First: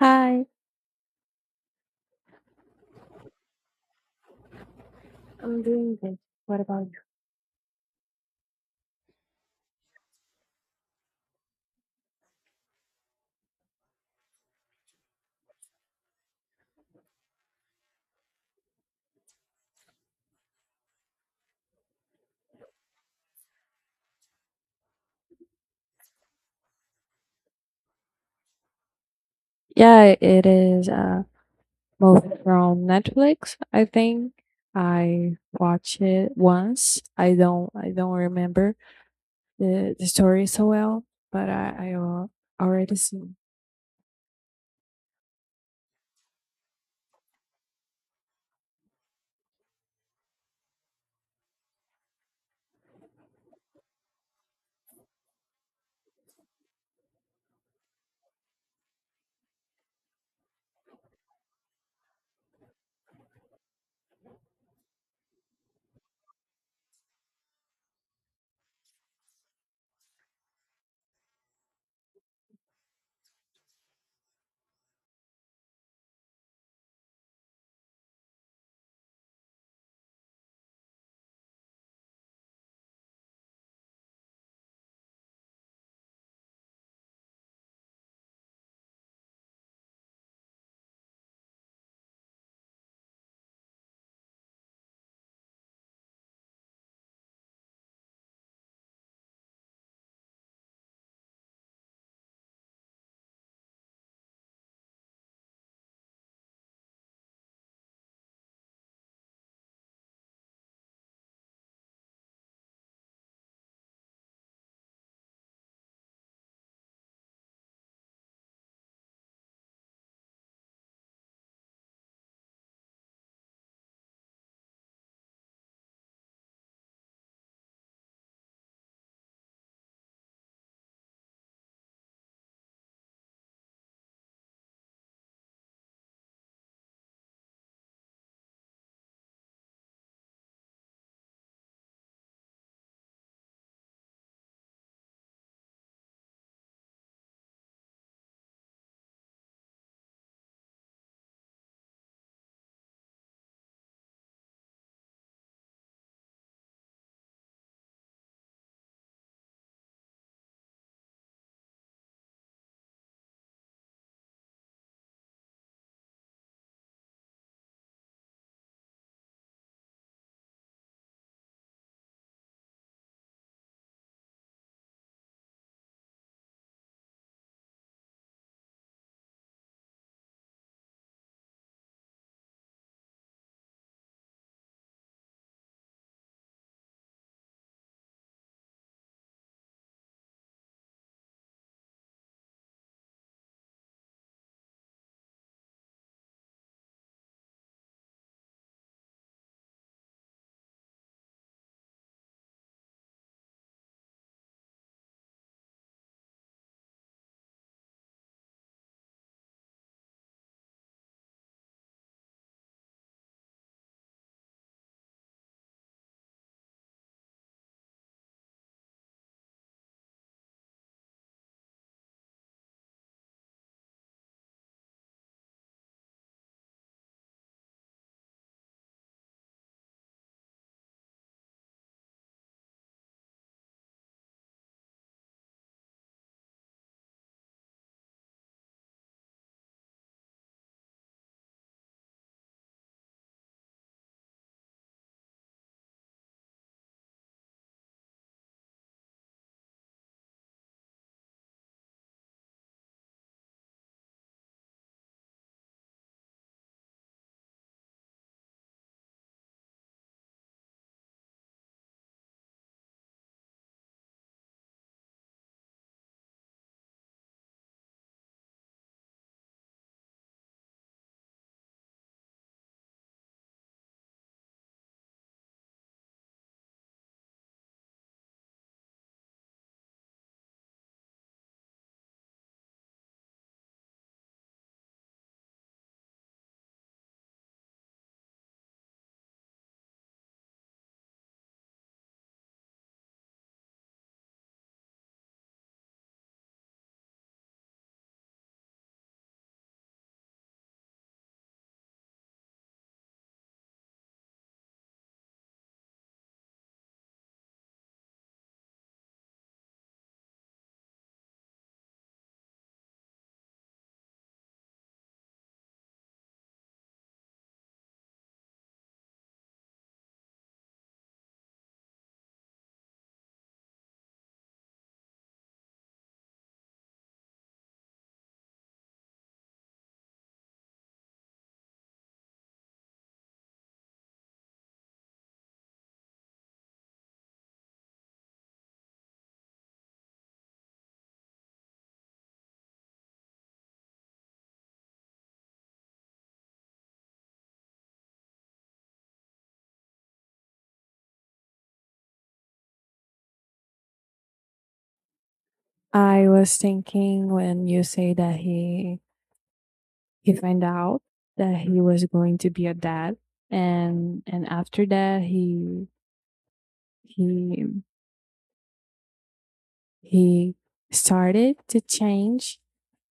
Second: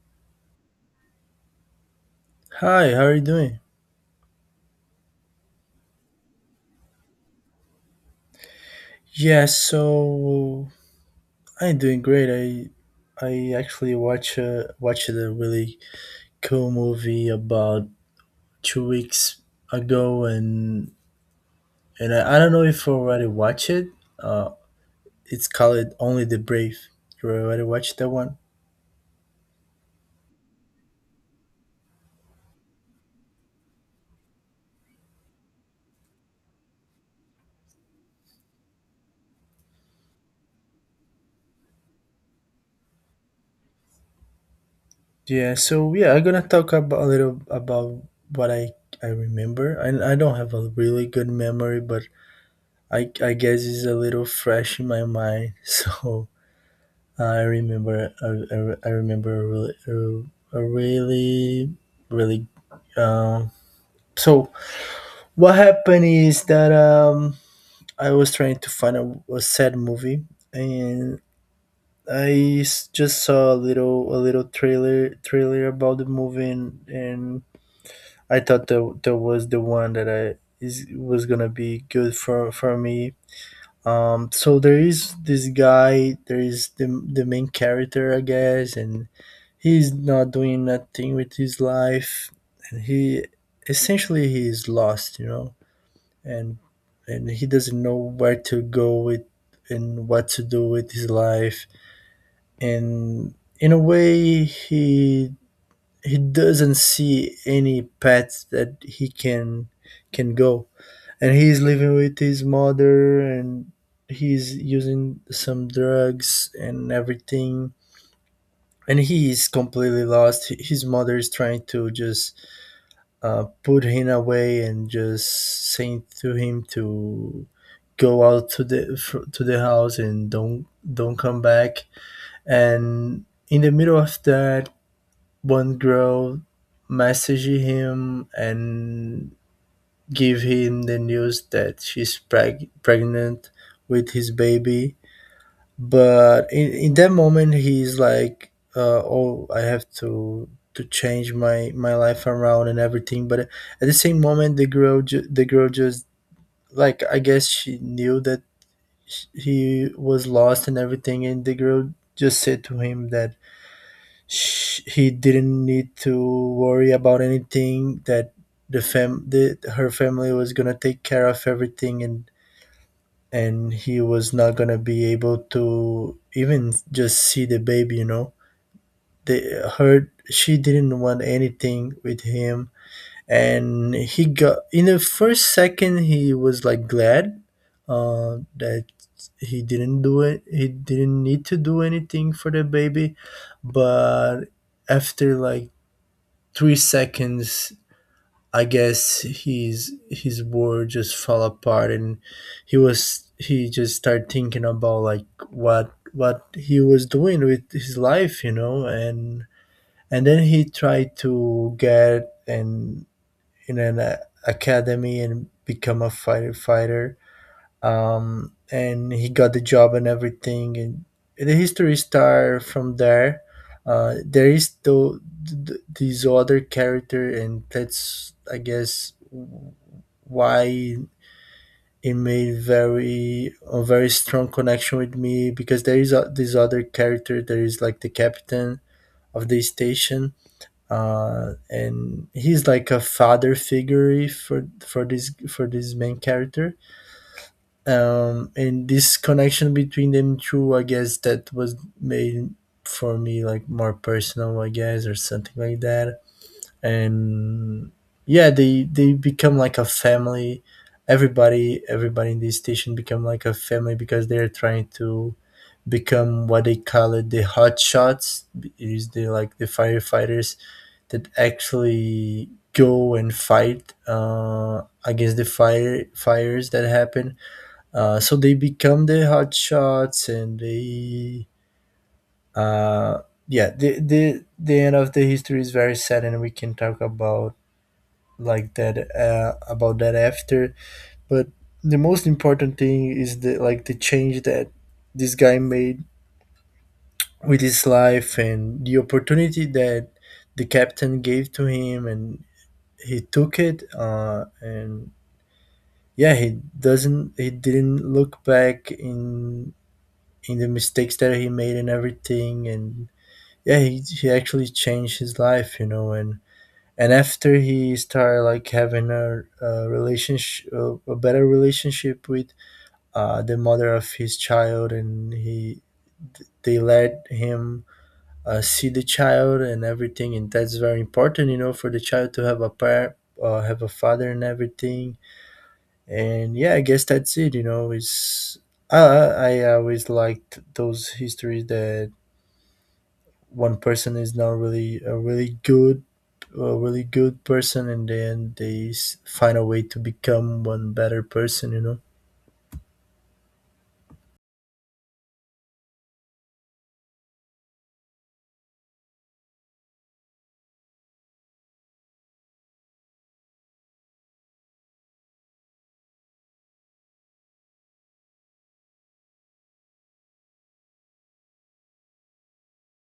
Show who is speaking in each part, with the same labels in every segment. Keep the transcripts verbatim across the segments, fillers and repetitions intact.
Speaker 1: Hi.
Speaker 2: Hi, how are you doing?
Speaker 1: I'm doing good. What about you?
Speaker 2: Yes, so I'm doing great. I I actually watch uh, watched a really cool movie about two weeks ago, and and I, I don't know if you already watched it. Uh, it's called Only the Brave. You already watched that one?
Speaker 1: Yeah, it is a movie from Netflix. I think I watched it once. I don't I don't remember the, the story so well, but I I al- already seen.
Speaker 2: Yeah. So yeah, I'm gonna talk about a little about what I I remember. I I don't have a really good memory, but I I guess it's a little fresh in my mind. So. I remember, I, I, I remember a really, a, a really, really. Um, so what happened is that um, I was trying to find a, a sad movie, and I s- just saw a little, a little trailer, trailer about the movie, and, and I thought that that was the one that I is was gonna be good for for me. Um, so there is this guy, there is the the main character, I guess, and he's not doing nothing with his life, and he essentially he is lost, you know, and and he doesn't know where to go with and what to do with his life, and in a way he he doesn't see any path that he can can go, and he's living with his mother and he's using some drugs and everything, and he is completely lost. H- his mother is trying to just uh, put him away and just saying to him to go out to the fr- to the house and don't don't come back. And in the middle of that, one girl messaged him and gave him the news that she's preg- pregnant with his baby. But in, in that moment, he's like, uh, "Oh, I have to to change my my life around and everything." But at the same moment, the girl ju- the girl just, like, I guess she knew that sh- he was lost and everything, and the girl just said to him that sh- he didn't need to worry about anything, that the fam the, her family was gonna take care of everything, and and he was not gonna be able to even just see the baby, you know. They her She didn't want anything with him, and he got, in the first second he was like glad uh, that he didn't do it, he didn't need to do anything for the baby. But after like three seconds, I guess his his world just fell apart, and he was he just started thinking about like what what he was doing with his life, you know. and and then he tried to get in in an uh, academy and become a fighter fighter. Um, and he got the job and everything, and the history started from there. uh, there is though th- this other character, and that's, I guess, why it made very a very strong connection with me, because there is a, this other character, there is like the captain of the station. Uh, and he's like a father figure for for this for this main character. Um, and this connection between them two, I guess, that was made for me like more personal, I guess, or something like that. And yeah, they they become like a family. Everybody everybody in this station become like a family, because they're trying to become what they call it, the hot shots. It is the, like, the firefighters that actually go and fight uh, against the fire fires that happen. Uh, so they become the hot shots, and they uh yeah, the the the end of the history is very sad, and we can talk about like that uh about that after. But the most important thing is the, like, the change that this guy made with his life, and the opportunity that the captain gave to him, and he took it. Uh and yeah, he doesn't he didn't look back in in the mistakes that he made and everything. And yeah, he, he actually changed his life, you know. and and after he started, like, having a, a relationship, a, a better relationship with uh, the mother of his child, and he they let him uh, see the child and everything, and that's very important, you know, for the child to have a parent, uh, have a father and everything. And yeah, I guess that's it, you know. It's I, I I always liked those histories that one person is not really a really good a really good person, and then they s- find a way to become one better person, you know.
Speaker 1: I was thinking when you say that he he find out that he was going to be a dad, and and after that he he he started to change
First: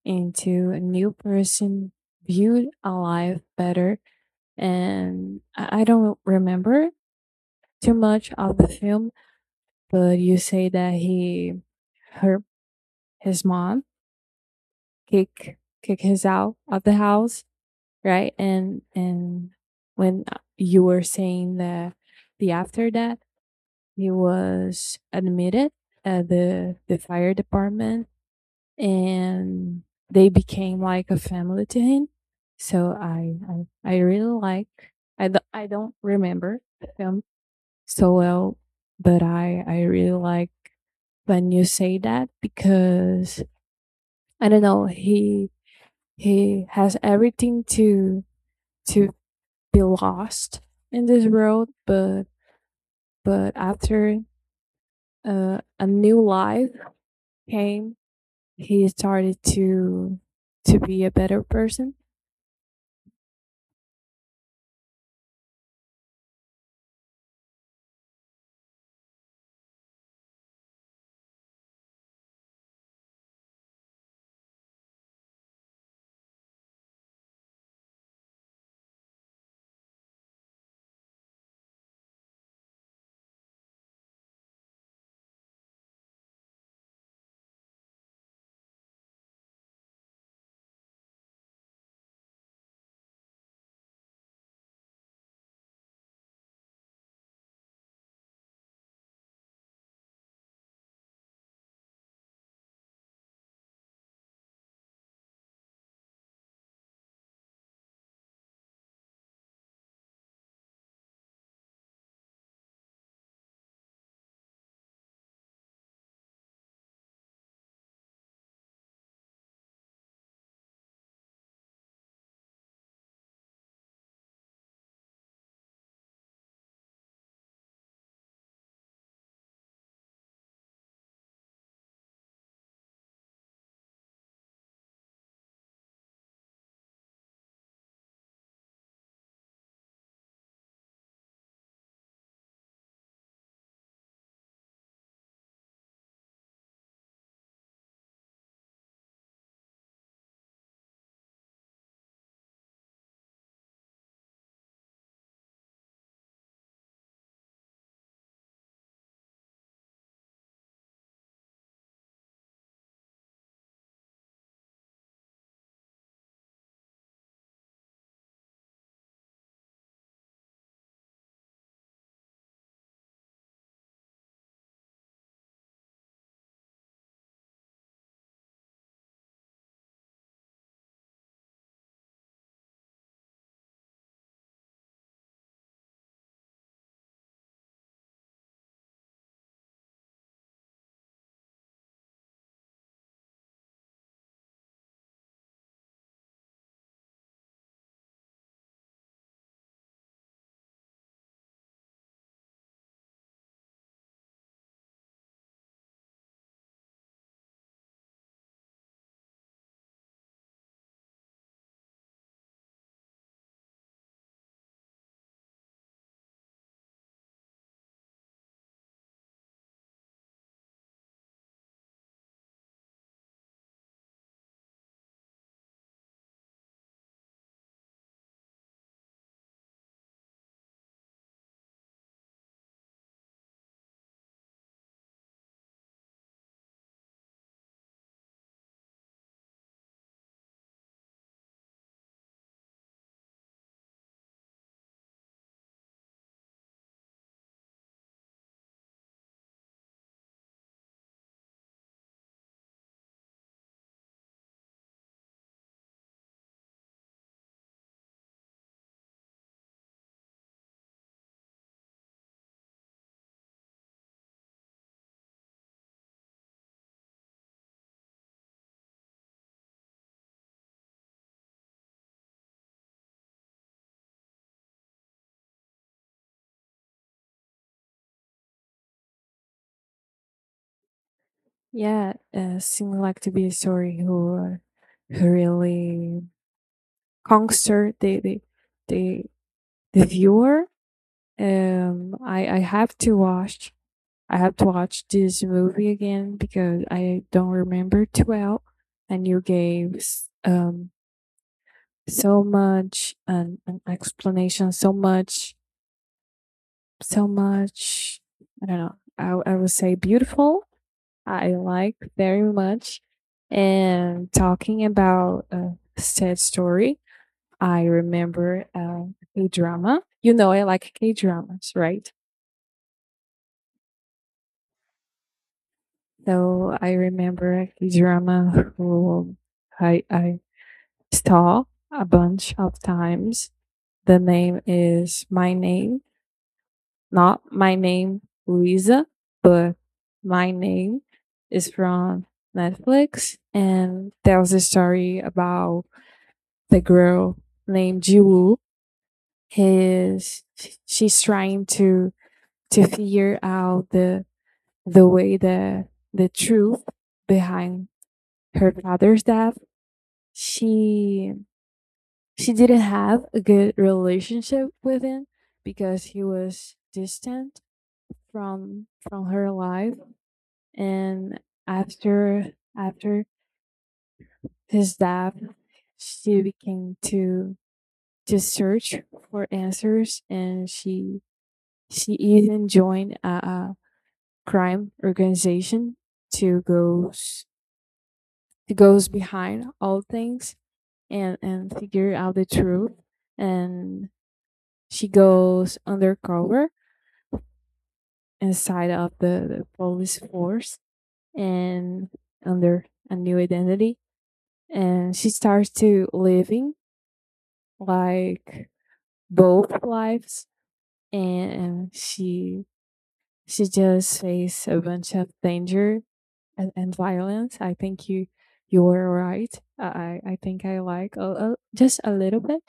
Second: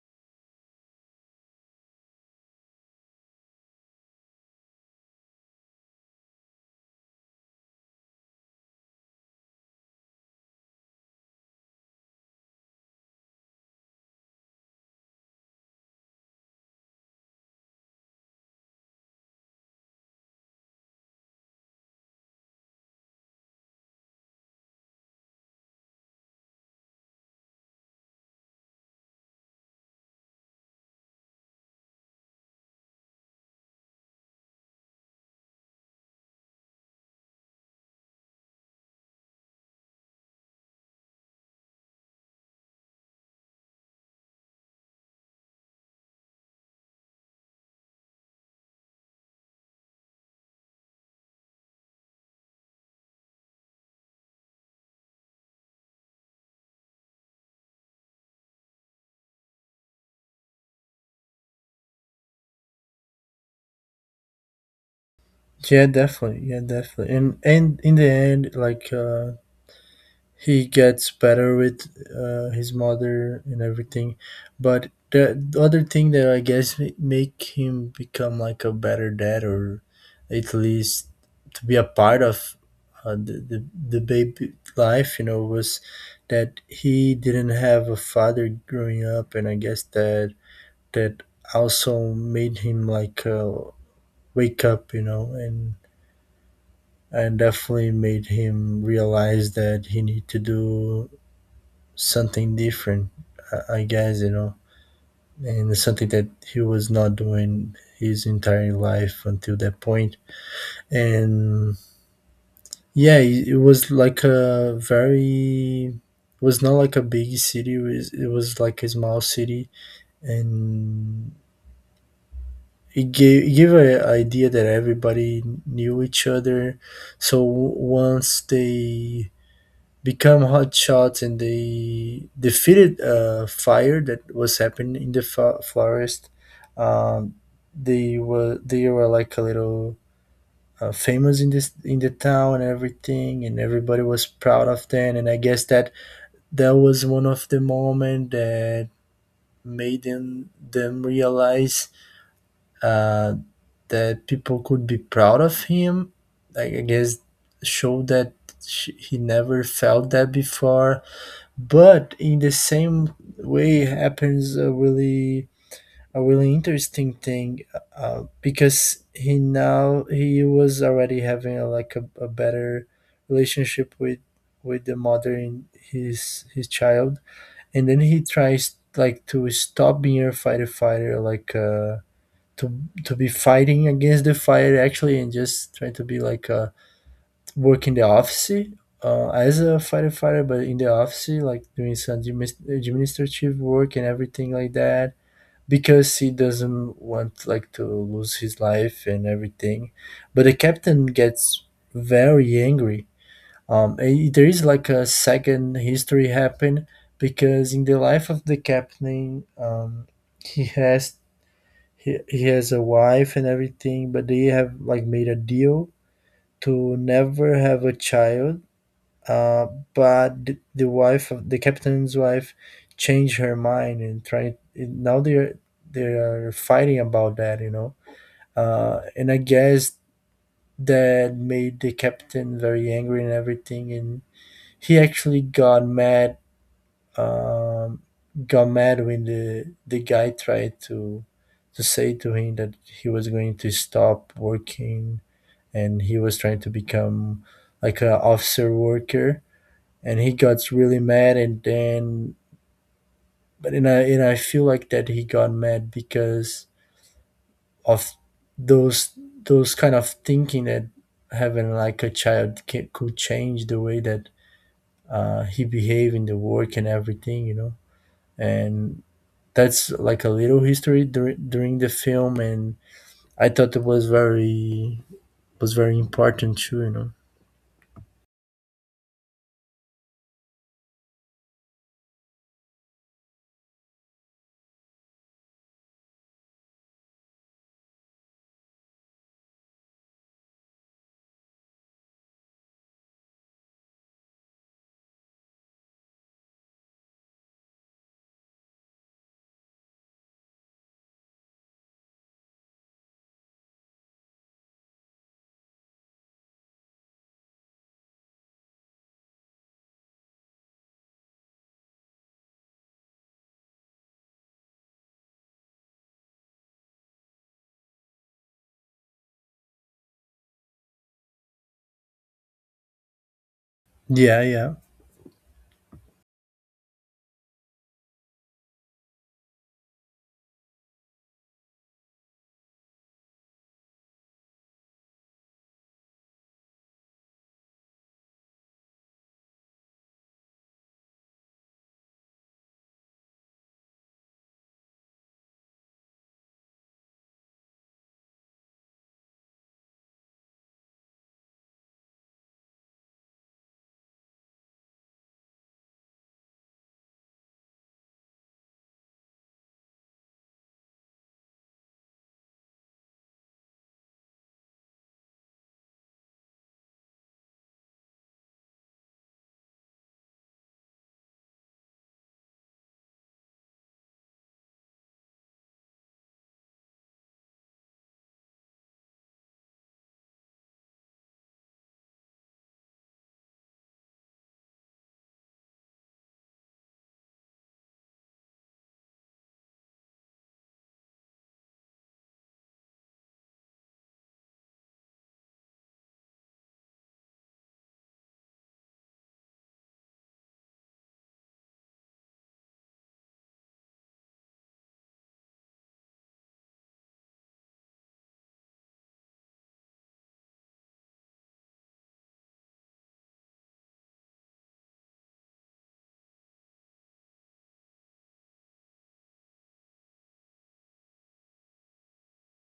Speaker 1: into a new person, viewed a life better. And I I don't remember too much of the film, but you say that he, her, his mom kick kick his out of the house, right? And and when uh, you were saying that the after that he was admitted at the the fire department, and they became like a family to him. So I I, I really like, I do, I don't remember the film so well, but I I really like when you say that, because I don't know, he he has everything to to be lost in this world, but but after uh, a new life came, he started to to be a better person.
Speaker 2: Yeah, definitely. Yeah, definitely. and and in the end, like, uh he gets better with uh, his mother and everything. But the the other thing that, I guess, ma- make him become like a better dad, or at least to be a part of uh, the, the the baby life, you know, was that he didn't have a father growing up, and I guess that that also made him, like, uh, wake up, you know. and and definitely made him realize that he need to do something different, I I guess, you know, and it's something that he was not doing his entire life until that point. And yeah, it it was like a very, it was not like a big city, it was, it was like a small city. And it gave, it gave an idea that everybody knew each other. So once they become hot shots and they defeated a fire that was happening in the fo- forest. Um, they were they were like a little uh, famous in this in the town and everything, and everybody was proud of them. And I guess that that was one of the moment that made them them realize uh, that people could be proud of him. Like, I guess, showed that sh he never felt that before. But in the same way happens a really a really interesting thing, uh, because he now he was already having a, like a, a better relationship with with the mother in his his child. And then he tries, like, to stop being a fighter fighter, like, uh to to be fighting against the fire actually, and just try to be like a work in the office uh, as a firefighter, but in the office, like, doing some adminis- administrative work and everything like that, because he doesn't want, like, to lose his life and everything. But the captain gets very angry. Um, and there is like a second history happen, because in the life of the captain, um, he has he, he has a wife and everything, but they have, like, made a deal to never have a child. uh, but the, the wife, of the captain's wife, changed her mind and tried. Now they're they are fighting about that, you know. Uh, and I guess that made the captain very angry and everything. And he actually got mad. Um, got mad when the the guy tried to to say to him that he was going to stop working, and he was trying to become like a officer worker, and he got really mad, and then. But and I and I feel like that he got mad because of those those kind of thinking, that having like a child ca could change the way that uh, he behave in the work and everything, you know. And that's like a little history dur- during the film, and I thought it was very was very important too, you know.
Speaker 1: Yeah, uh, seem like to be a story who are- who really concert the the the the viewer. Um, I I have to watch. I have to watch this movie again because I don't remember too well, and you gave s- um so much an, an explanation, so much, so much. I don't know. I I would say beautiful, I like very much. And talking about a sad story, I remember uh, a drama. You know, I like K dramas, right?
Speaker 2: Yeah, yeah.
Speaker 1: So I remember a K drama who I, I saw a bunch of times. The name is My Name, not My Name Luisa, but My Name is from Netflix, and tells a story about the girl named Jiwoo. Is she's trying to to figure out the the way, the the truth behind her father's death. She she didn't have a good relationship with him because he was distant from from her life, and after after his death she began to to search for answers, and she She even joined a, a crime organization to goes to goes behind all things, and and figure out the truth. And she goes undercover inside of the, the police force and under a new identity. And she starts to living like both lives, and she she just faced a bunch of danger and, and violence. I think you you were right. I I think I like a, a, just a little bit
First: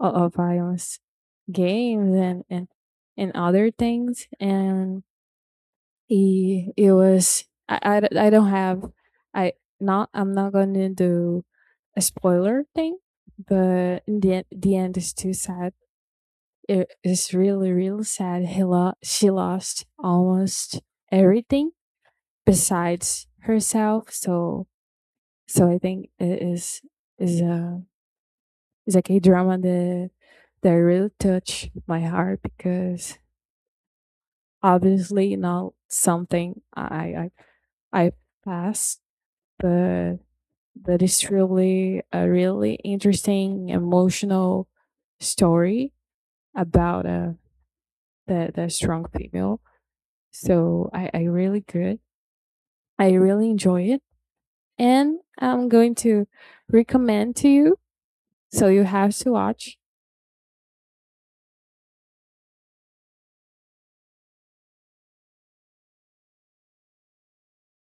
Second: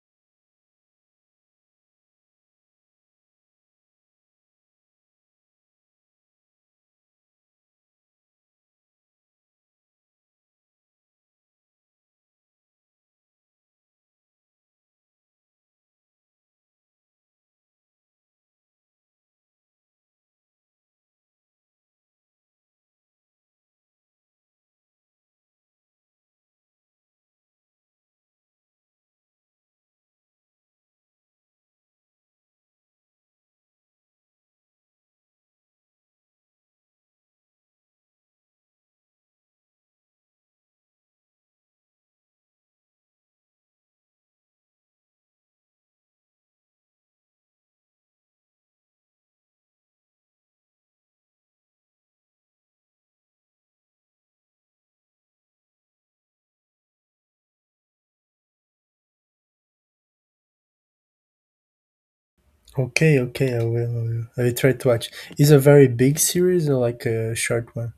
Speaker 1: of, of violence games and and and other things. And it, it was I, I d- I don't have I not I'm not gonna do a spoiler thing, but in the end, the end is too sad. It is really really sad. He lo- she lost almost everything besides herself. So So I think it is is a is like a K drama that that really touched my heart, because obviously not something I I I passed, but but it's really a really interesting emotional story about a the the strong female. So I I really good. I really enjoy it, and I'm going to recommend to you. So you have to watch.
Speaker 2: Okay, okay. I will. I will, I will try to watch. Is a very big series or like a short one?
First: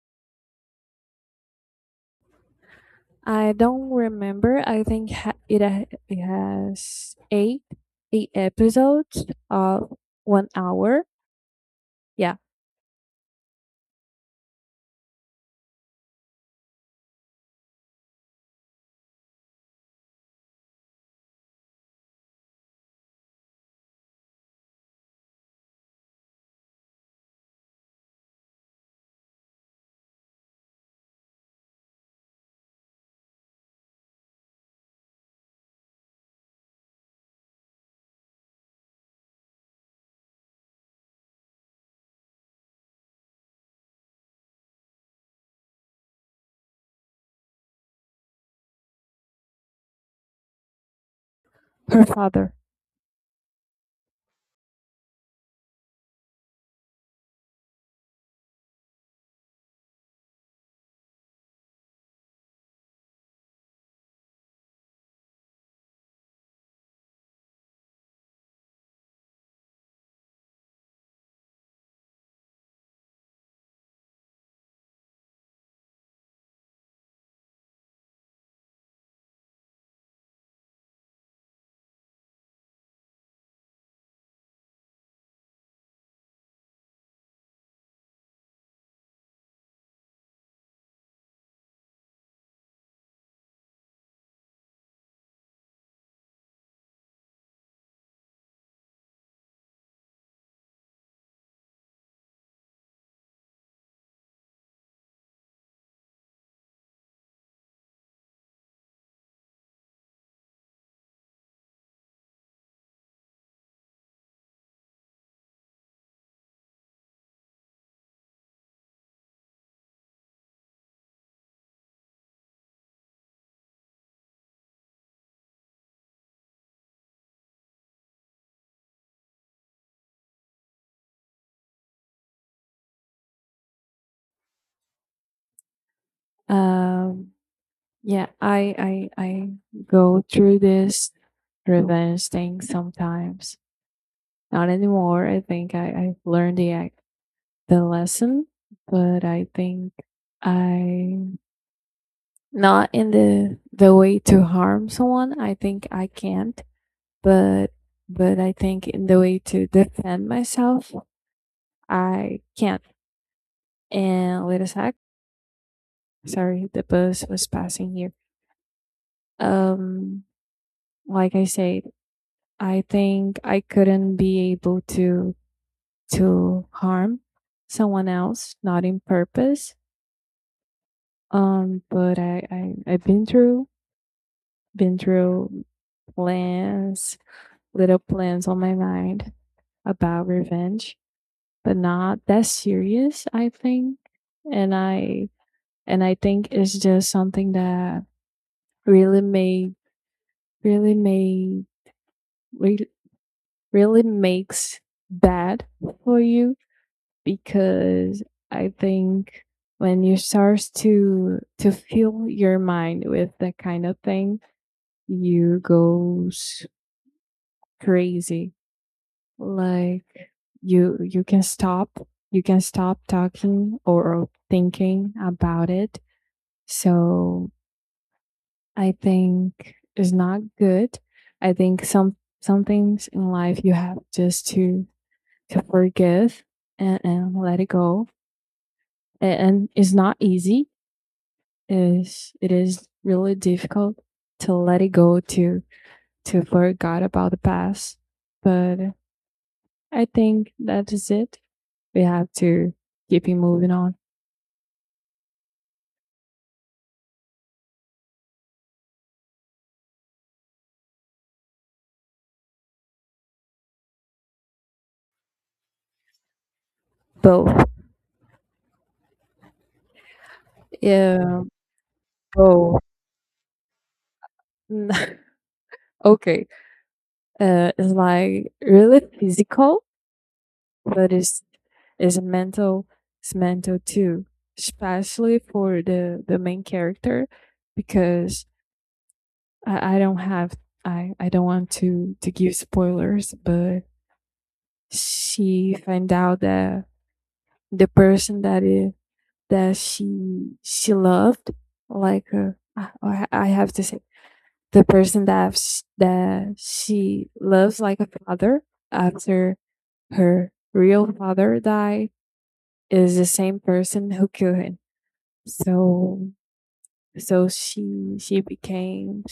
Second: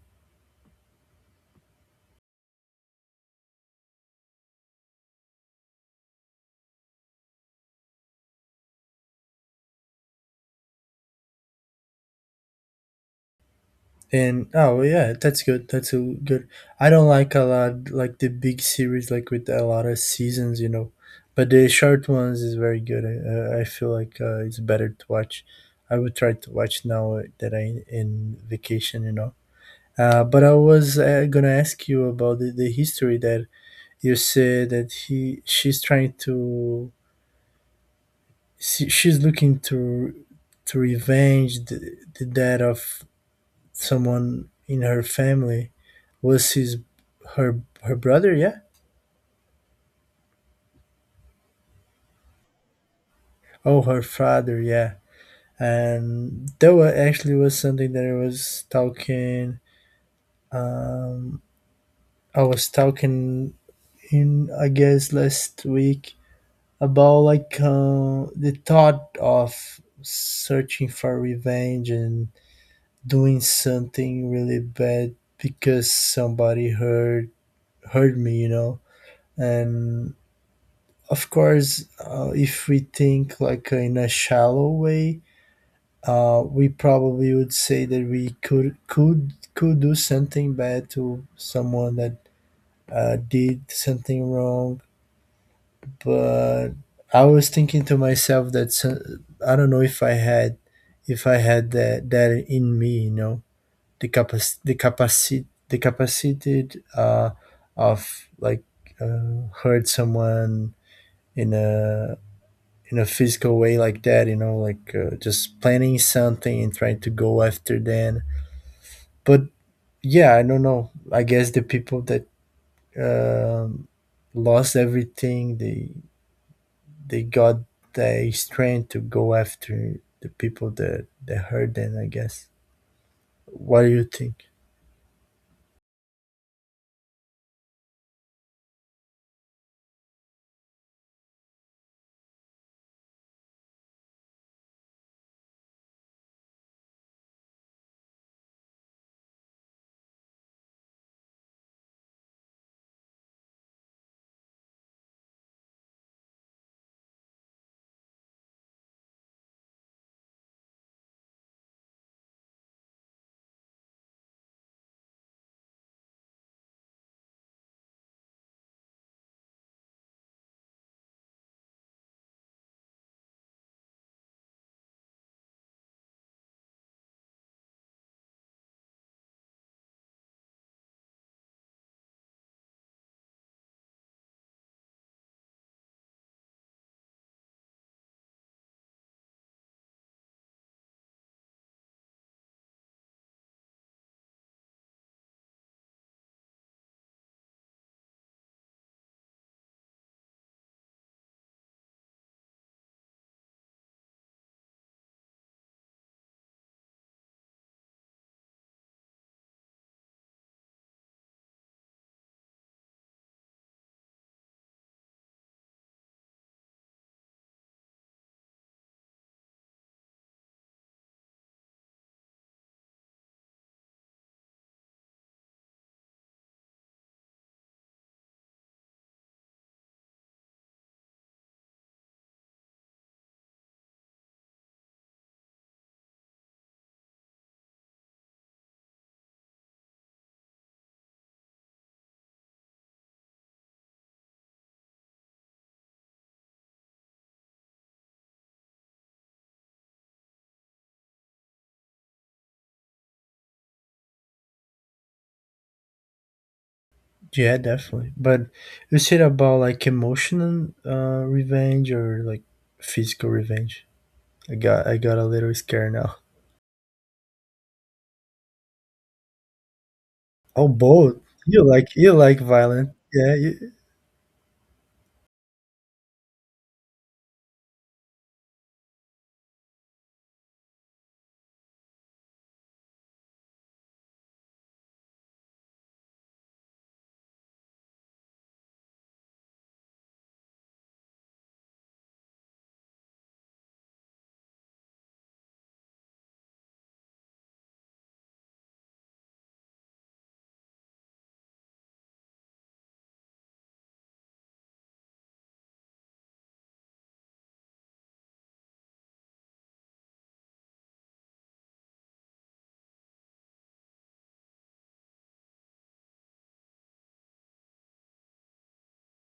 Speaker 1: I don't remember. I think ha- it ha- it has eight eight episodes of one hour. Yeah,
Speaker 2: And oh well, yeah, that's good. That's a good. I don't like a lot, like, the big series like with a lot of seasons, you know. But the short ones is very good. I, I feel like uh, it's better to watch. I would try to watch now that I in vacation, you know. Uh, but I was uh, gonna ask you about the, the history that you said that he she's trying to she, she's looking to to revenge the, the death of someone in her family. Was his her her brother? Yeah.
Speaker 1: her father.
Speaker 2: Oh, her father, yeah. And that wa actually was something that I was talking. Um, I was talking in, I guess, last week about, like, uh, the thought of searching for revenge and doing something really bad because somebody hurt hurt me, you know. And of course, uh, if we think like uh, in a shallow way, uh, we probably would say that we could could could do something bad to someone that uh, did something wrong. But I was thinking to myself that so- I don't know if I had if I had that that in me, you know, the capac the capacity the capacity uh, of like uh, hurt someone in a in a physical way like that, you know, like uh, just planning something and trying to go after then. But yeah, I don't know. I guess the people that um, lost everything, they they got the strength to go after the people that that hurt them, I guess. What do you think?
Speaker 1: Um, yeah, I I I go through this revenge thing sometimes. Not anymore. I think I I learned the ac- the lesson, but I think I not in the the way to harm someone. I think I can't, but but I think in the way to defend myself, I can't. And wait a sec. Sorry, the bus was passing here. Um, like I said, I think I couldn't be able to to harm someone else, not in purpose. Um, but I, I I've been through been through plans, little plans on my mind about revenge, but not that serious, I think. And I and I think it's just something that really made really made re- really makes bad for you, because I think when you start to to fill your mind with that kind of thing, you goes crazy. Like you you can stop you can stop talking or thinking about it. So I think it's not good. I think some some things in life you have just to to forgive, and, and let it go. And, and it's not easy. Is it is really difficult to let it go, to to forget about the past. But I think that is it. We have to keep it moving on.
Speaker 2: Yeah, definitely. But you said about like emotional uh, revenge or like physical revenge. I got I got a little scared now.
Speaker 1: Both.
Speaker 2: Oh, both.
Speaker 1: Yeah,
Speaker 2: You like, you like
Speaker 1: both.
Speaker 2: violent. Yeah, you,
Speaker 1: Okay. Uh, it's like really physical, but it's it's mental it's mental too, especially for the the main character, because i, I don't have i i don't want to to give spoilers, but she find out that the person that it, that she she loved like uh, I I have to say the person that sh- that she loves like a father, after her real father died, is the same person who killed him. So so she she became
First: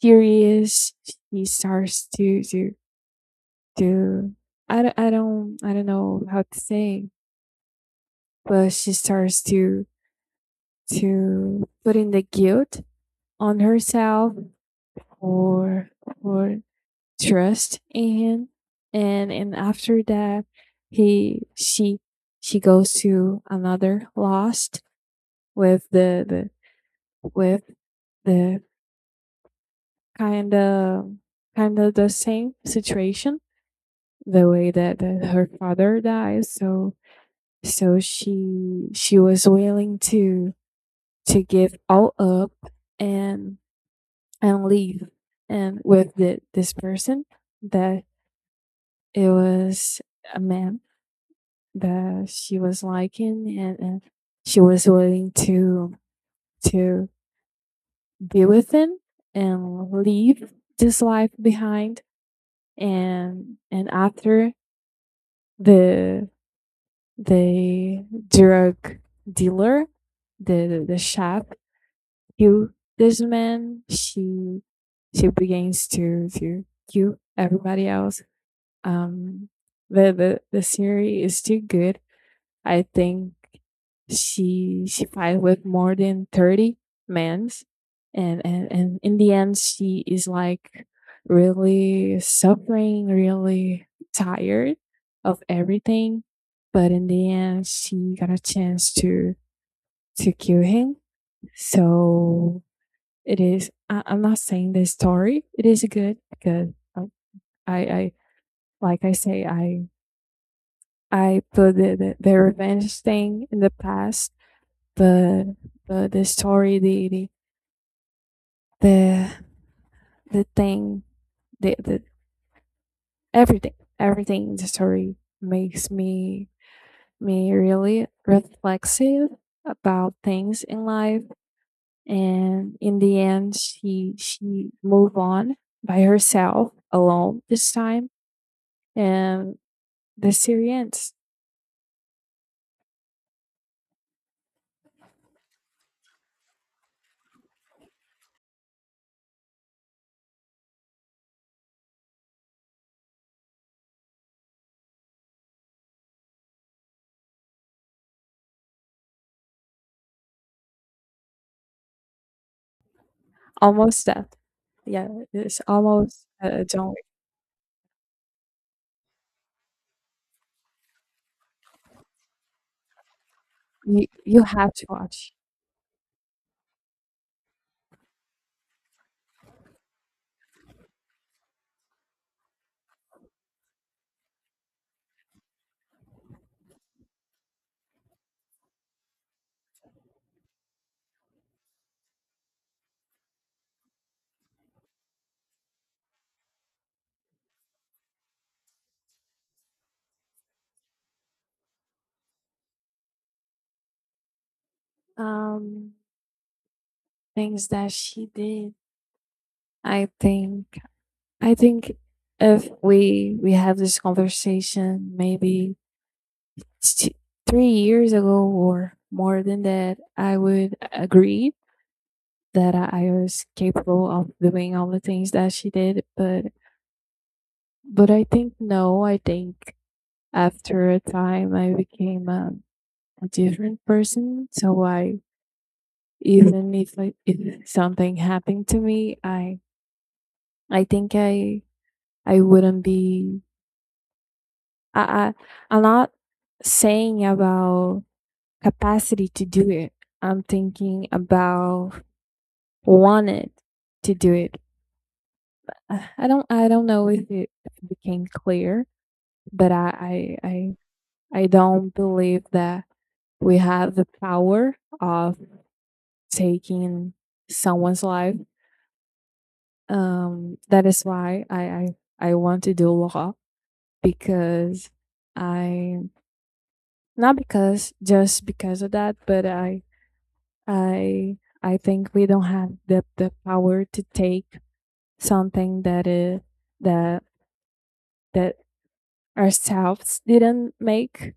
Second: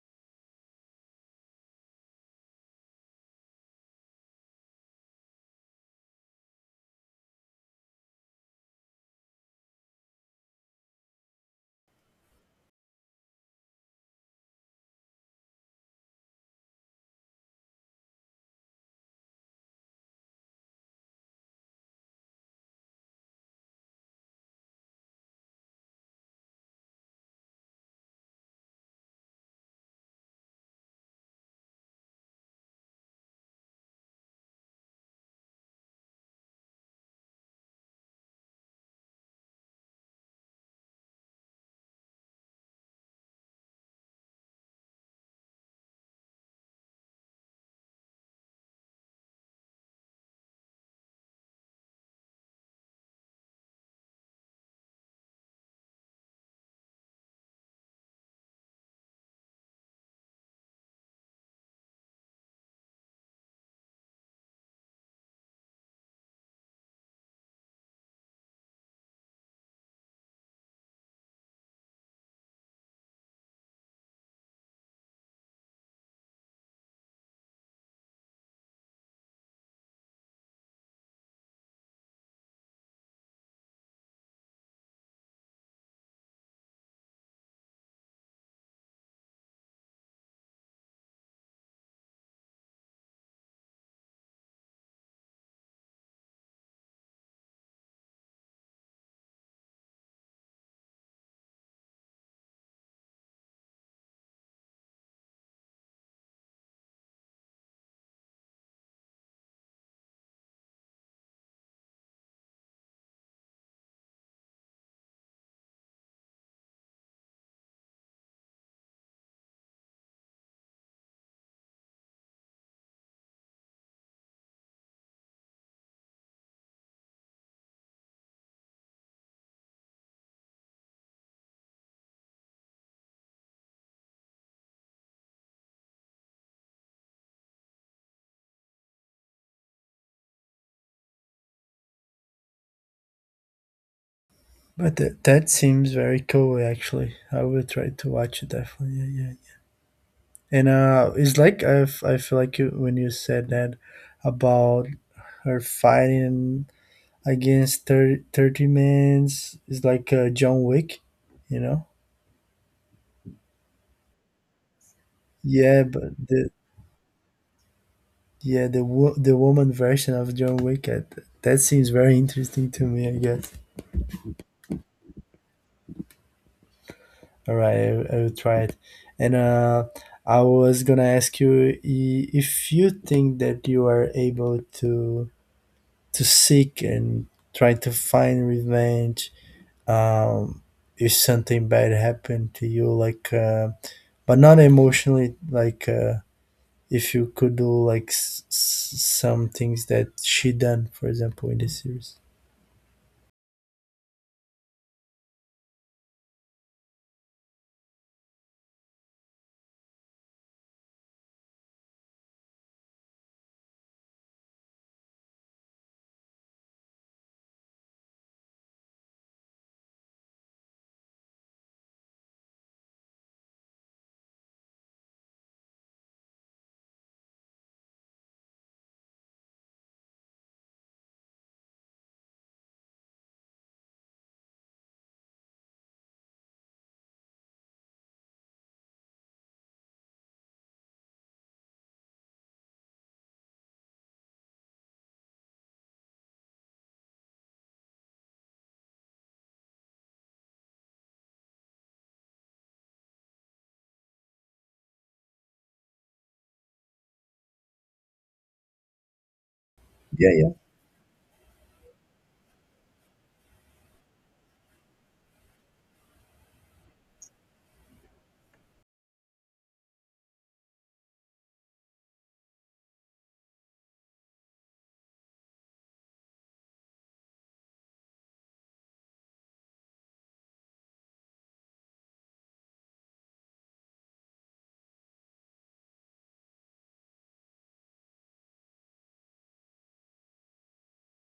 Speaker 1: furious. She starts to to to I don't, I don't I don't know how to say, but she starts to to put in the guilt on herself, or or trust in him, and and after that he she she goes to another lost with the the with the kind of kind of the same situation, the way that, that her father dies, so so she she was willing to to give all up, and and leave, and with the, this person that it was a man that she was liking, and, and she was willing to to be with him and leave this life behind, and and after the the drug dealer, the the chef killed this man. She she begins to to kill everybody else. Um, the the the series is too good. I think she she fight with more than thirty men's, and, and and in the end she is like really suffering, really tired of everything, but in the end she got a chance to to kill him. So it is, I, I'm not saying the story it is good, because I I like I say, i i put the, the, the revenge thing in the past. the the, the story, the, the the the thing, the, the everything, everything in the story makes me me really reflexive about things in life. And in the end, she she moved on by herself, alone this time, and the series ends
Speaker 2: but that that seems very cool actually. I will try to watch it definitely. Yeah, yeah, yeah. And uh, it's like I, f- I feel like you, when you said that about her fighting against thirty thirty men's is like uh, John Wick, you know?
Speaker 1: almost death. Yeah, it's
Speaker 2: Yeah, but
Speaker 1: almost
Speaker 2: the
Speaker 1: uh, don't.
Speaker 2: yeah, the wo- the woman version of John Wick uh, th- that seems very interesting to me, I guess.
Speaker 1: You, you have to watch.
Speaker 2: All right, I, I will try it. And uh, I was gonna ask you i- if you think that you are able to to seek and try to find revenge, um, if something bad happened to you, like, uh, but not emotionally, like uh, if you could do like s- s- some things that she done, for example, in the series.
Speaker 1: um Things that she did, I think I think if we we have this conversation maybe t- three years ago or more than that, I would agree that I I was capable of doing all the things that she did. But but I think no, I think after a time I became a, a different person. So I, even if I, if something happened to me, I I think I I wouldn't be. I, I I'm not saying about capacity to do it. I'm thinking about wanted to do it. Uh, I don't I don't know if it became clear, but I
Speaker 2: Yeah,
Speaker 1: I
Speaker 2: yeah.
Speaker 1: I, I don't believe that we have the power of taking someone's life. Um, that is why I I, I want to do law, because I not because just because of that, but I I I think we don't have the the power to take something that uh, that that ourselves didn't make.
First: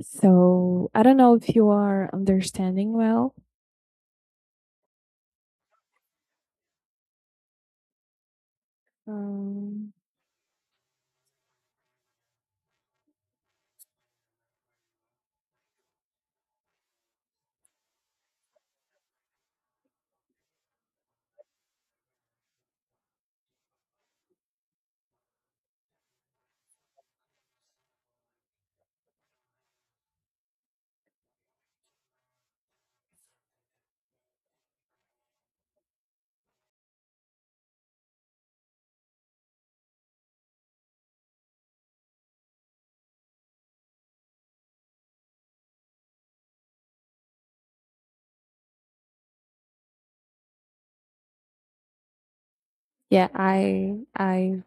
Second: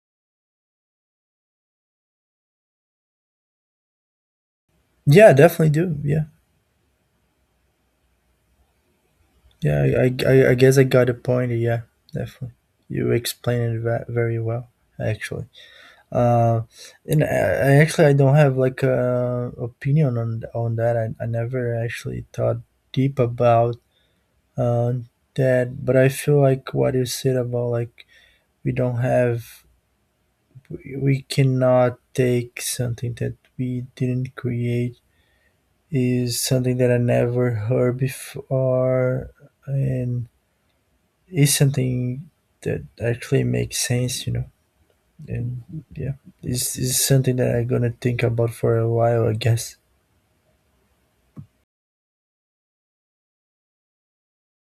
Speaker 1: So I don't know if you are understanding well.
Speaker 2: Yeah, definitely do. Yeah.
Speaker 1: Um,
Speaker 2: Yeah, I, I, I guess I got a point. Yeah, definitely. You explained it ve- very well, actually. Uh, and I, I actually I don't have like a opinion on on that. I, I never actually thought deep about uh, that, but I feel like what you said about like we don't have, we we cannot take something that we didn't create is something that I never heard before, and is something that actually makes sense, you know. And yeah, it's, it's something that I'm gonna think about for a while, I guess.
Speaker 1: yeah. I I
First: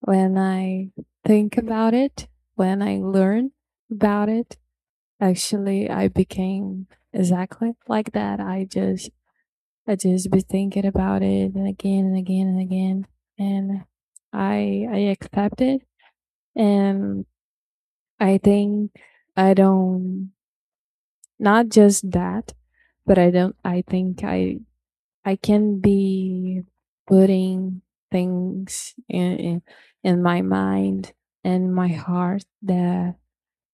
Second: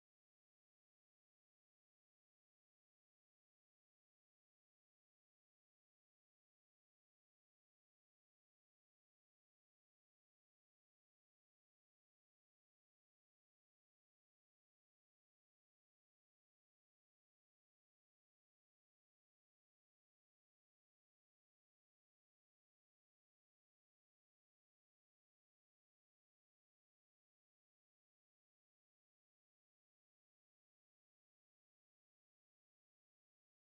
Speaker 1: When I think about it, when I learn about it, actually I became exactly like that. I just I just be thinking about it, and again and again and again. And I I accept it, and I think, I don't not just that, but I don't I think I I can be putting things in in, in my mind and my heart that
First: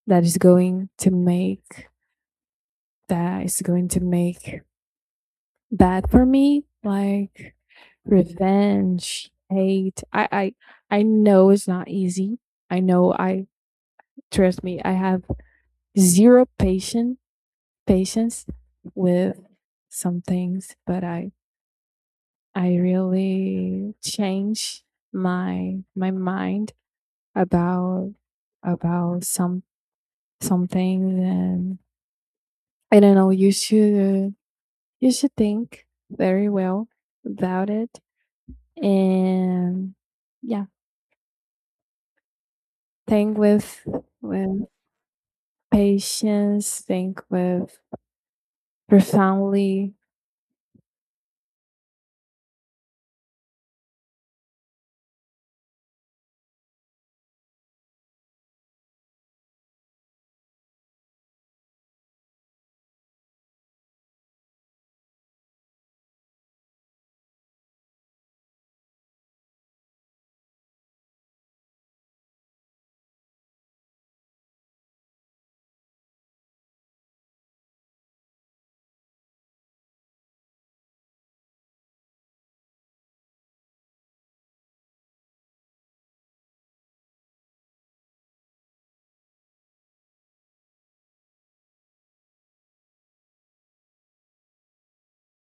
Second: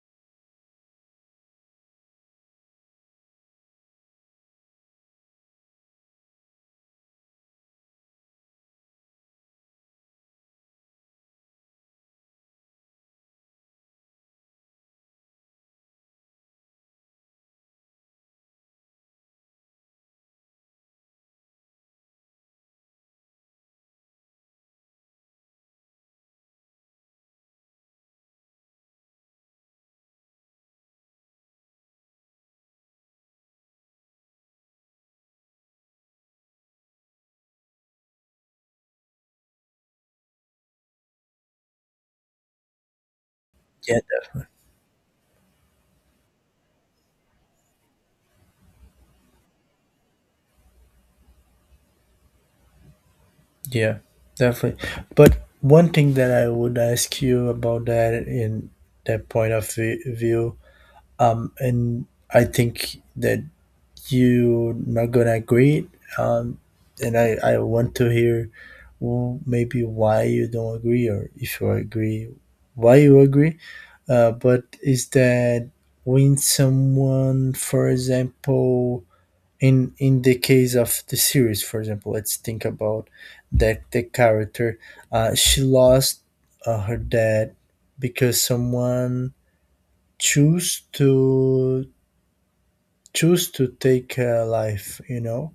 Speaker 1: that is going to make, that is going to make bad for me, like revenge, hate. I i i know it's not easy. I know. I Trust me, I have zero patient patience with some things, but i i really change my my mind about about some some things. And I don't know, you should you should think very well about it. And yeah, think with
Speaker 2: Yeah,
Speaker 1: with patience, think with profoundly.
Speaker 2: yeah, definitely. But one thing that I would ask you about that in that point of vi- view, um, and I think that you're not gonna agree, um, and I, I want to hear, well, maybe why you don't agree, or if you agree, why you agree. Uh, but is that when someone, for example, in in the case of the series, for example, let's think about that the character, uh, she lost uh, her dad because someone choose to choose to take her life. You know,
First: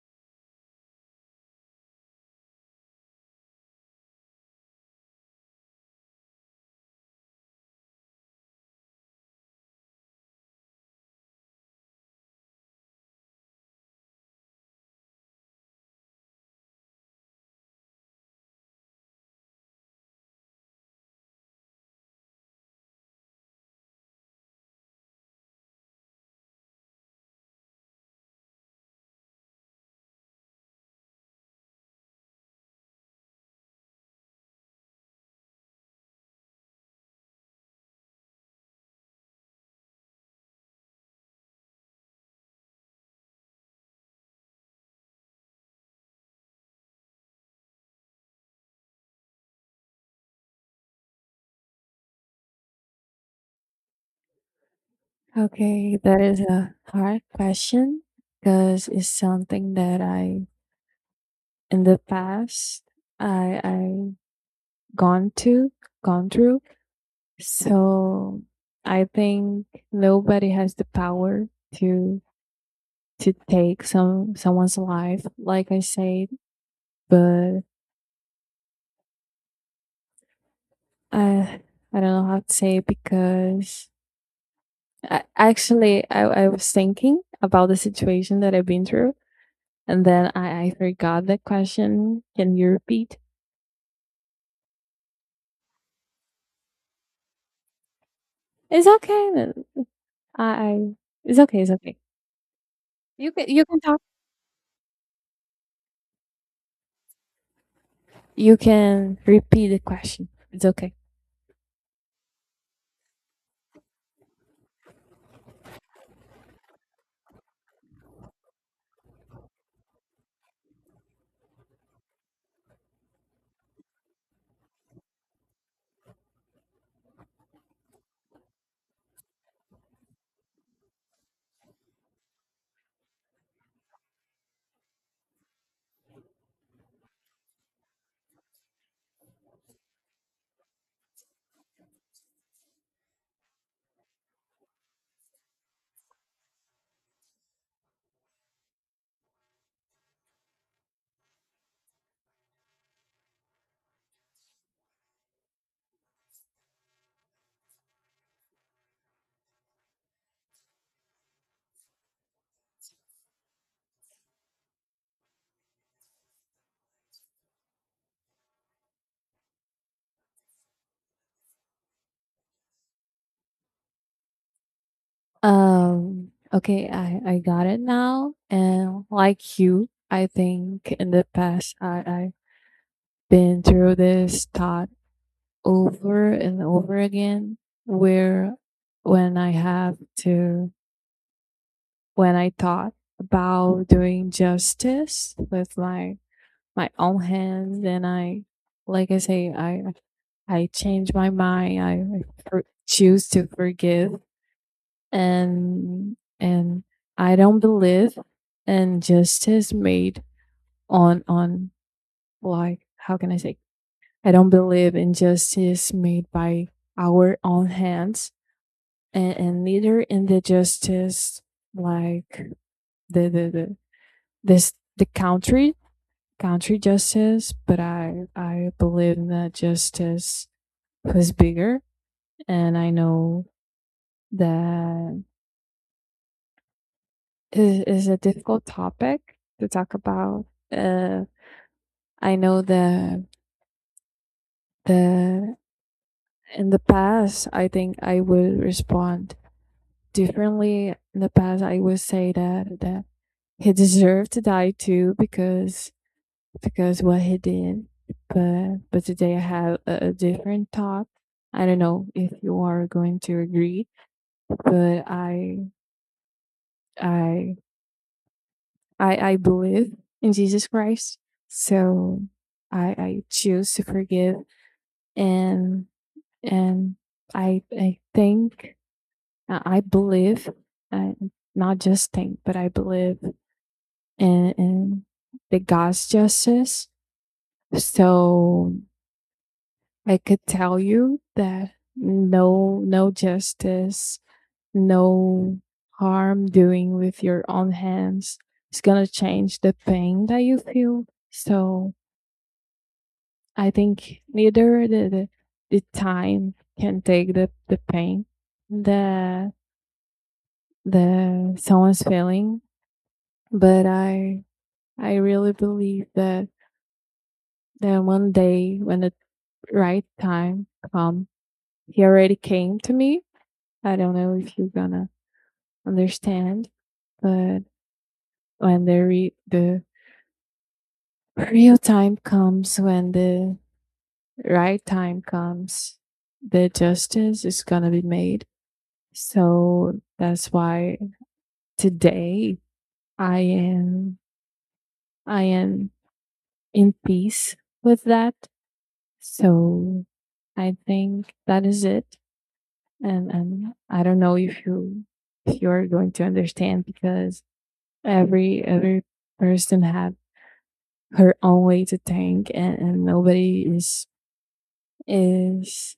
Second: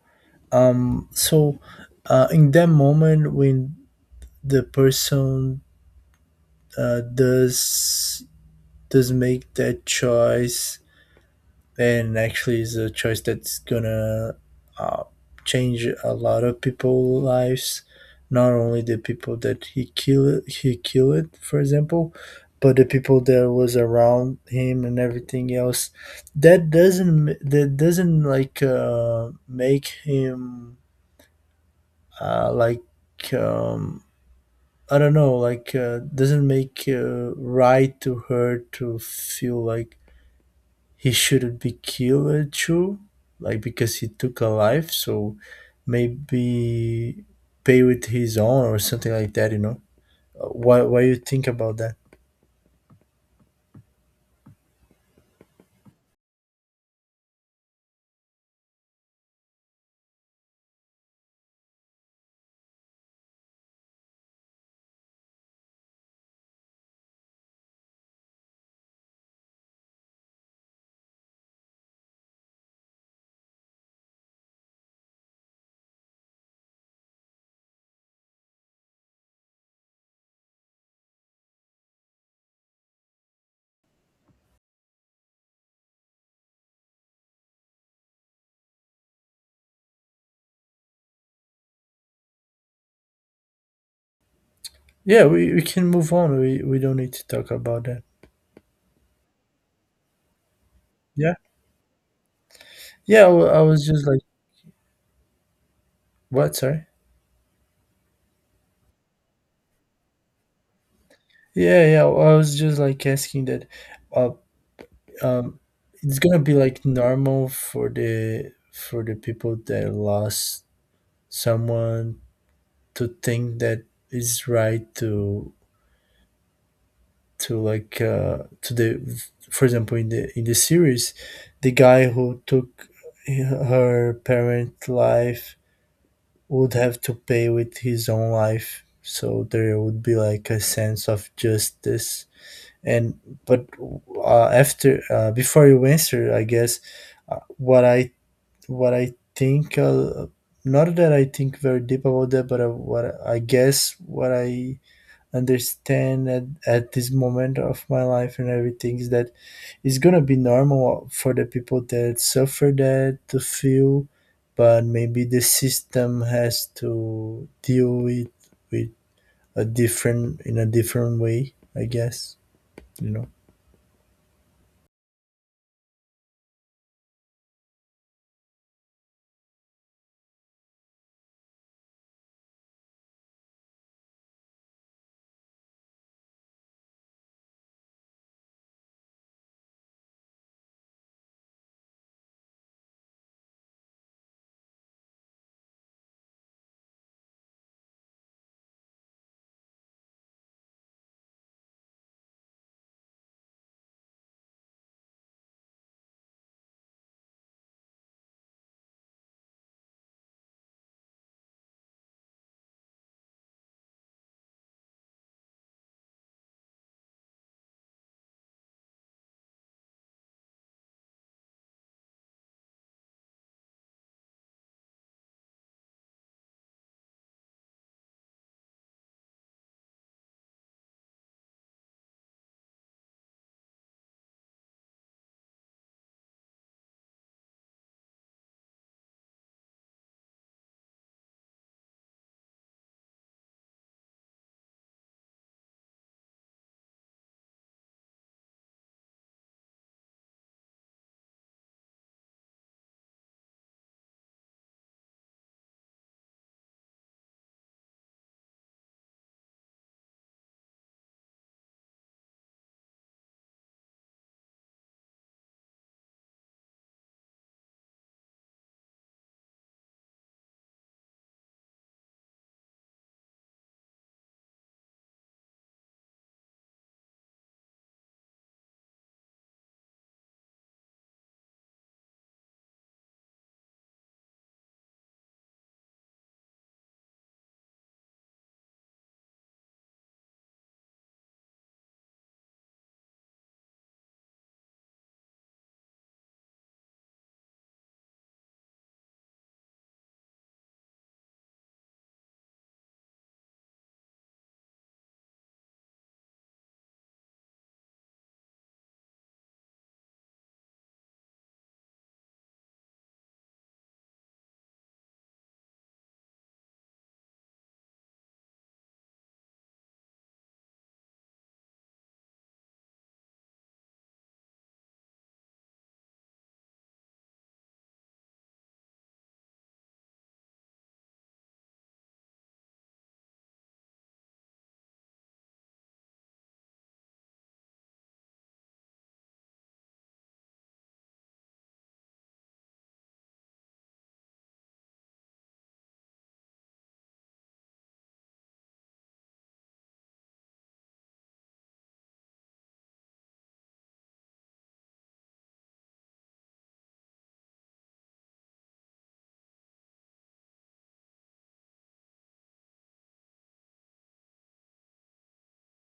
Speaker 2: um, so uh, in that moment when the person uh, does does make that choice, and actually is a choice that's gonna uh, change a lot of people's lives, not only the people that he killed he killed, for example, but the people that was around him and everything else, that doesn't m- that doesn't like uh, make him uh, like um, I don't know, like uh, doesn't make uh, right to her to feel like he shouldn't be killed too, like, because he took a life. So maybe pay with his own or something like that. You know, what? Why you think about that?
Speaker 1: Okay, that is a hard question, because it's something that I, in the past, I I gone to gone through. So I think nobody has the power to to take some someone's life, like I said, but Uh, I don't know how to say it, because I, actually I, I was thinking about the situation that I've been through, and then I, I forgot the question. Can you repeat?
Speaker 2: Yeah, we, we can move on. We we don't need to talk about that.
Speaker 1: It's okay then. I, I
Speaker 2: Yeah,
Speaker 1: It's okay, it's okay.
Speaker 2: yeah. I,
Speaker 1: You
Speaker 2: wa-
Speaker 1: can
Speaker 2: I
Speaker 1: you can
Speaker 2: was
Speaker 1: talk.
Speaker 2: just like, what? Sorry.
Speaker 1: You can repeat the question. It's okay.
Speaker 2: Yeah, yeah. I was just like asking that. Uh, um, it's gonna be like normal for the for the people that lost someone to think that it's right to to like uh, to the for example in the in the series the guy who took her parent life would have to pay with his own life, so there would be like a sense of justice, and but uh, after uh, before you answer I guess uh, what i what I think uh, not that I think very deep about that, but uh, what I guess what I understand at, at this moment of my life and everything is that it's gonna be normal for the people that suffer that to feel, but maybe the system has to deal with with a different in a different way, I guess, you know.
Speaker 1: Um okay, I, I got it now. And like you, I think in the past I, I've been through this thought over and over again where when I have to when I thought about doing justice with my my own hands. And I like I say I I changed my mind. I, I for, choose to forgive. And and I don't believe in justice made on on like how can I say I don't believe in justice made by our own hands, and, and leader in the justice, like the the, the this the country country justice. But i i believe in that justice was bigger, and I know that it is a difficult topic to talk about. uh I know that the in the past I think I would respond differently. In the past I would say that that he deserved to die too because because what he did. But but today I have a, a different thought. I don't know if you are going to agree, but I I I, I believe in Jesus Christ. So I I choose to forgive. And and I I think I believe I not just think, but I believe in in the God's justice. So I could tell you that no no justice, no harm doing with your own hands is gonna change the pain that you feel. So I think neither the the, the time can take the, the pain that the someone's feeling. But I I really believe that that one day when the right time comes, he already came to me. I don't know if you're gonna understand, but when the re- the real time comes, when the right time comes, the justice is gonna be made. So that's why today I am I am in peace with that. So I think that is it. And and I don't know if you, if you're going to understand, because every every person have her own way to think, and, and nobody is, is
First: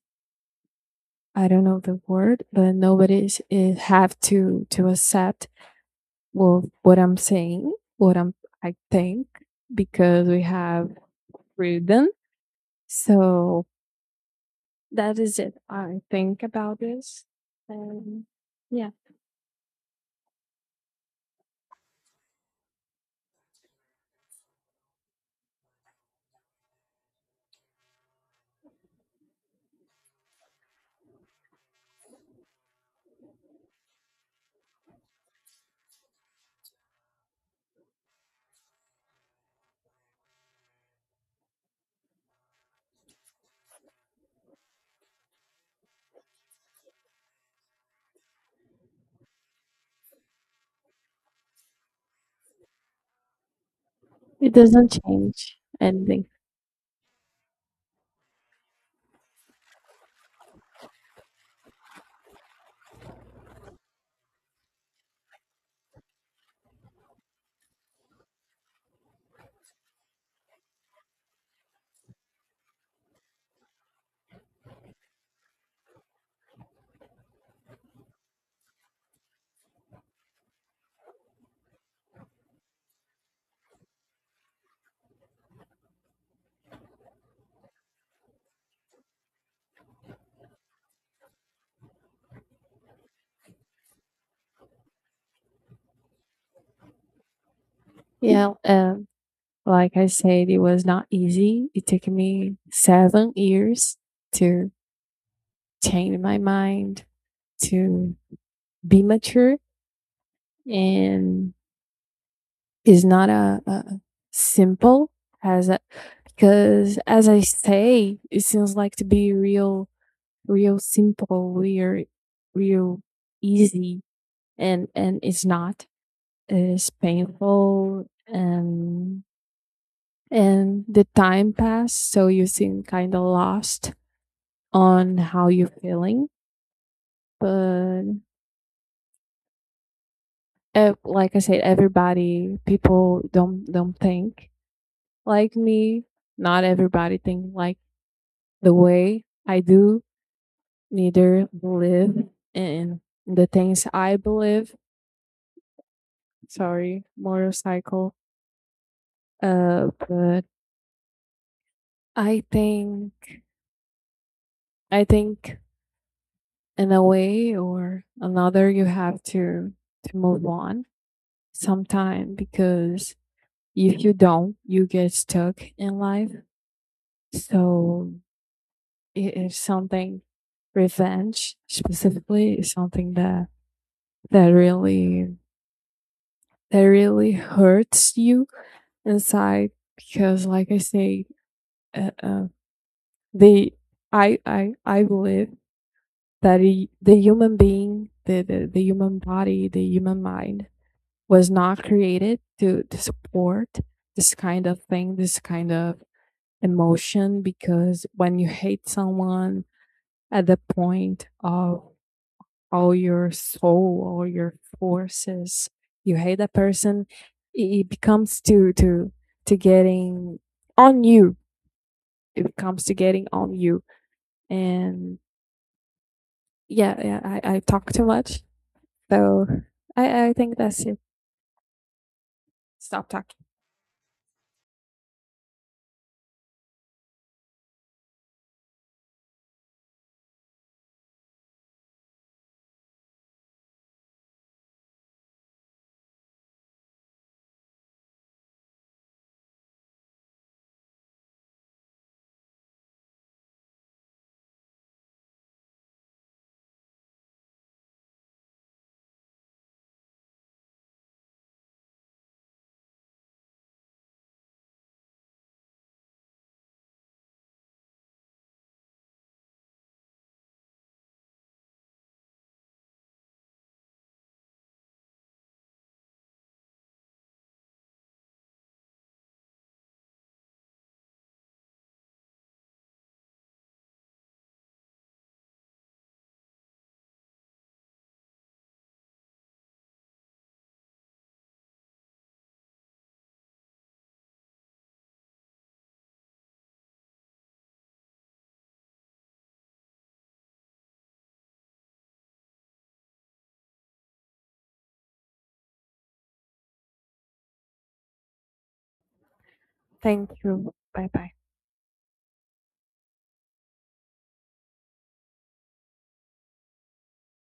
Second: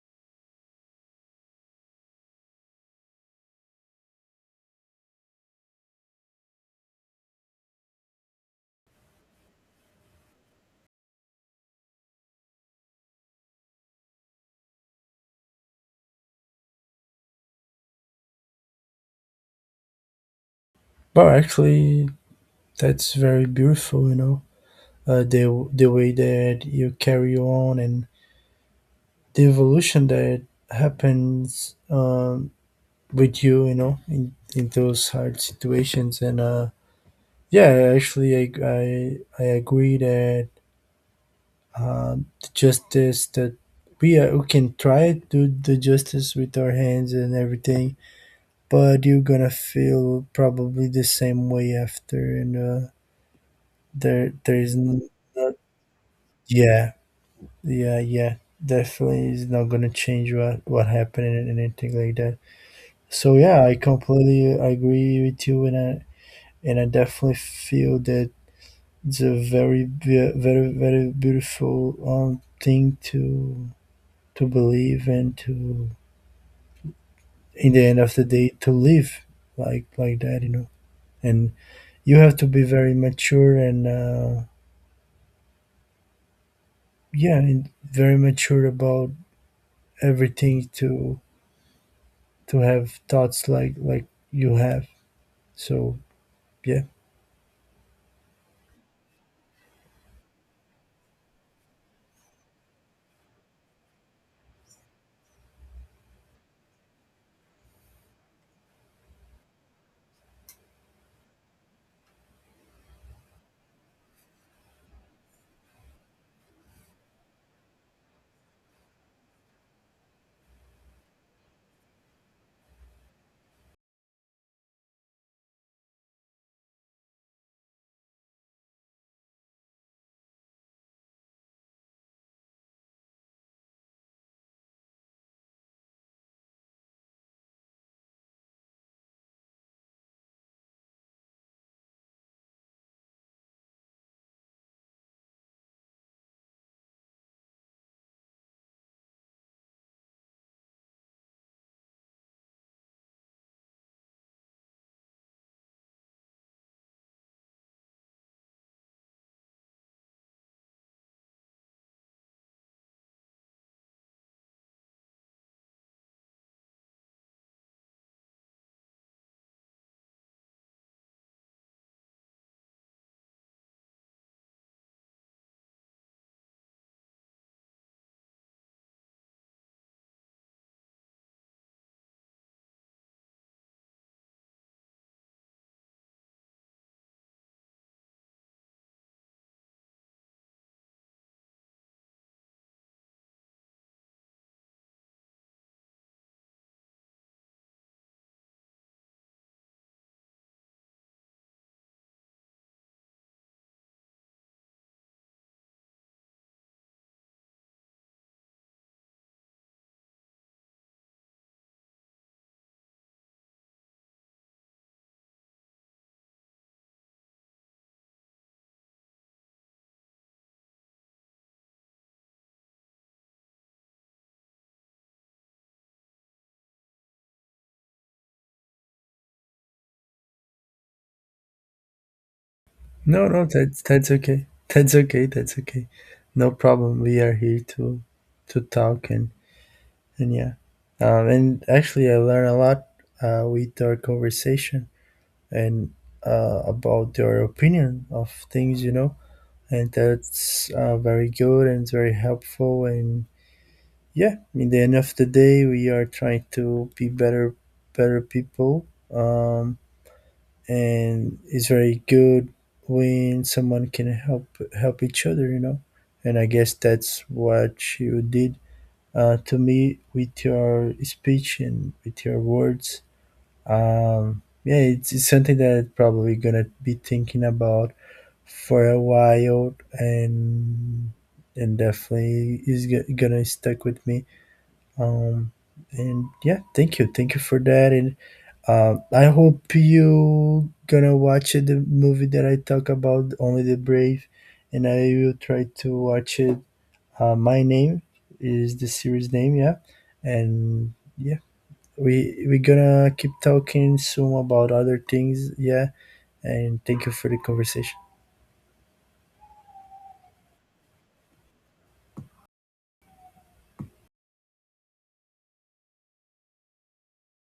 Speaker 1: I don't know the word, but nobody is, is have to to accept well what I'm saying, what I'm I think, because we have freedom. So that is it. I think about this, and yeah,
Speaker 2: But actually that's very beautiful, you know, uh, the the way that you carry on and the evolution that happens um, with you, you know, in, in those hard situations. And uh, yeah, actually, I I, I agree that uh, the justice that we are, we can try to do the justice with our hands and everything, but you're gonna feel probably the same way after, and uh, there
Speaker 1: it
Speaker 2: there is
Speaker 1: doesn't
Speaker 2: n- not,
Speaker 1: change anything.
Speaker 2: yeah, yeah, yeah, definitely is not gonna change what what happened and anything like that. So yeah, I completely agree with you, and I, and I definitely feel that it's a very be- very very beautiful um, thing to to believe and to, in the end of the day, to live like like that, you know. And you have to be very mature and uh, yeah, and very mature about everything to to have thoughts like like you have, so yeah.
Speaker 1: Yeah, um, like I said, it was not easy. It took me seven years to change my mind, to be mature. And is not a, a simple as a, because as I say, it seems like to be real, real simple, real, real easy, and and it's not. It's painful. And and the time passed, so you seem kind of lost on how you're feeling. But uh, like I said, everybody, people don't don't think like me. Not everybody think like the way I do. Neither believe in the things I believe. Sorry, motorcycle. Uh, but I think I think in a way or another, you have to to move on sometime, because if you don't, you get stuck in life. So it is something, revenge specifically is something that that really that really hurts you inside. Because like I say uh, uh, they I i i believe that the the human being, the, the the human body, the human mind was not created to to support this kind of thing, this kind of emotion. Because when you hate someone at the point of all your soul, all your forces, you hate that person. It it becomes to to to getting on you. It comes to getting on you. And yeah, yeah, I, I talk too much. So I, I think that's it. Stop
Speaker 2: No,
Speaker 1: talking.
Speaker 2: no, that's that's okay, that's okay, that's okay. No problem, we are here to to talk. and And yeah, um, and actually, I learned a lot uh, with our conversation and uh, about your opinion of things, you know, and that's uh, very good, and it's very helpful. And yeah, in the end of the day, we are trying to be better, better people. Um, and it's very good when someone can help help each other, you know. And I guess that's what you did uh, to me with your speech and with your words. Um, yeah, it's, it's something that probably gonna be thinking about for a while, and and definitely is go- gonna stick with me. Um, and yeah, thank you, thank you for that. And um, I hope you gonna watch the movie that I talk about, Only the Brave, and I will try to watch it uh, my name is the series name, yeah. And yeah, we we're gonna keep talking soon about other things, yeah. And thank you for the conversation.
Speaker 1: Thank you. Bye bye.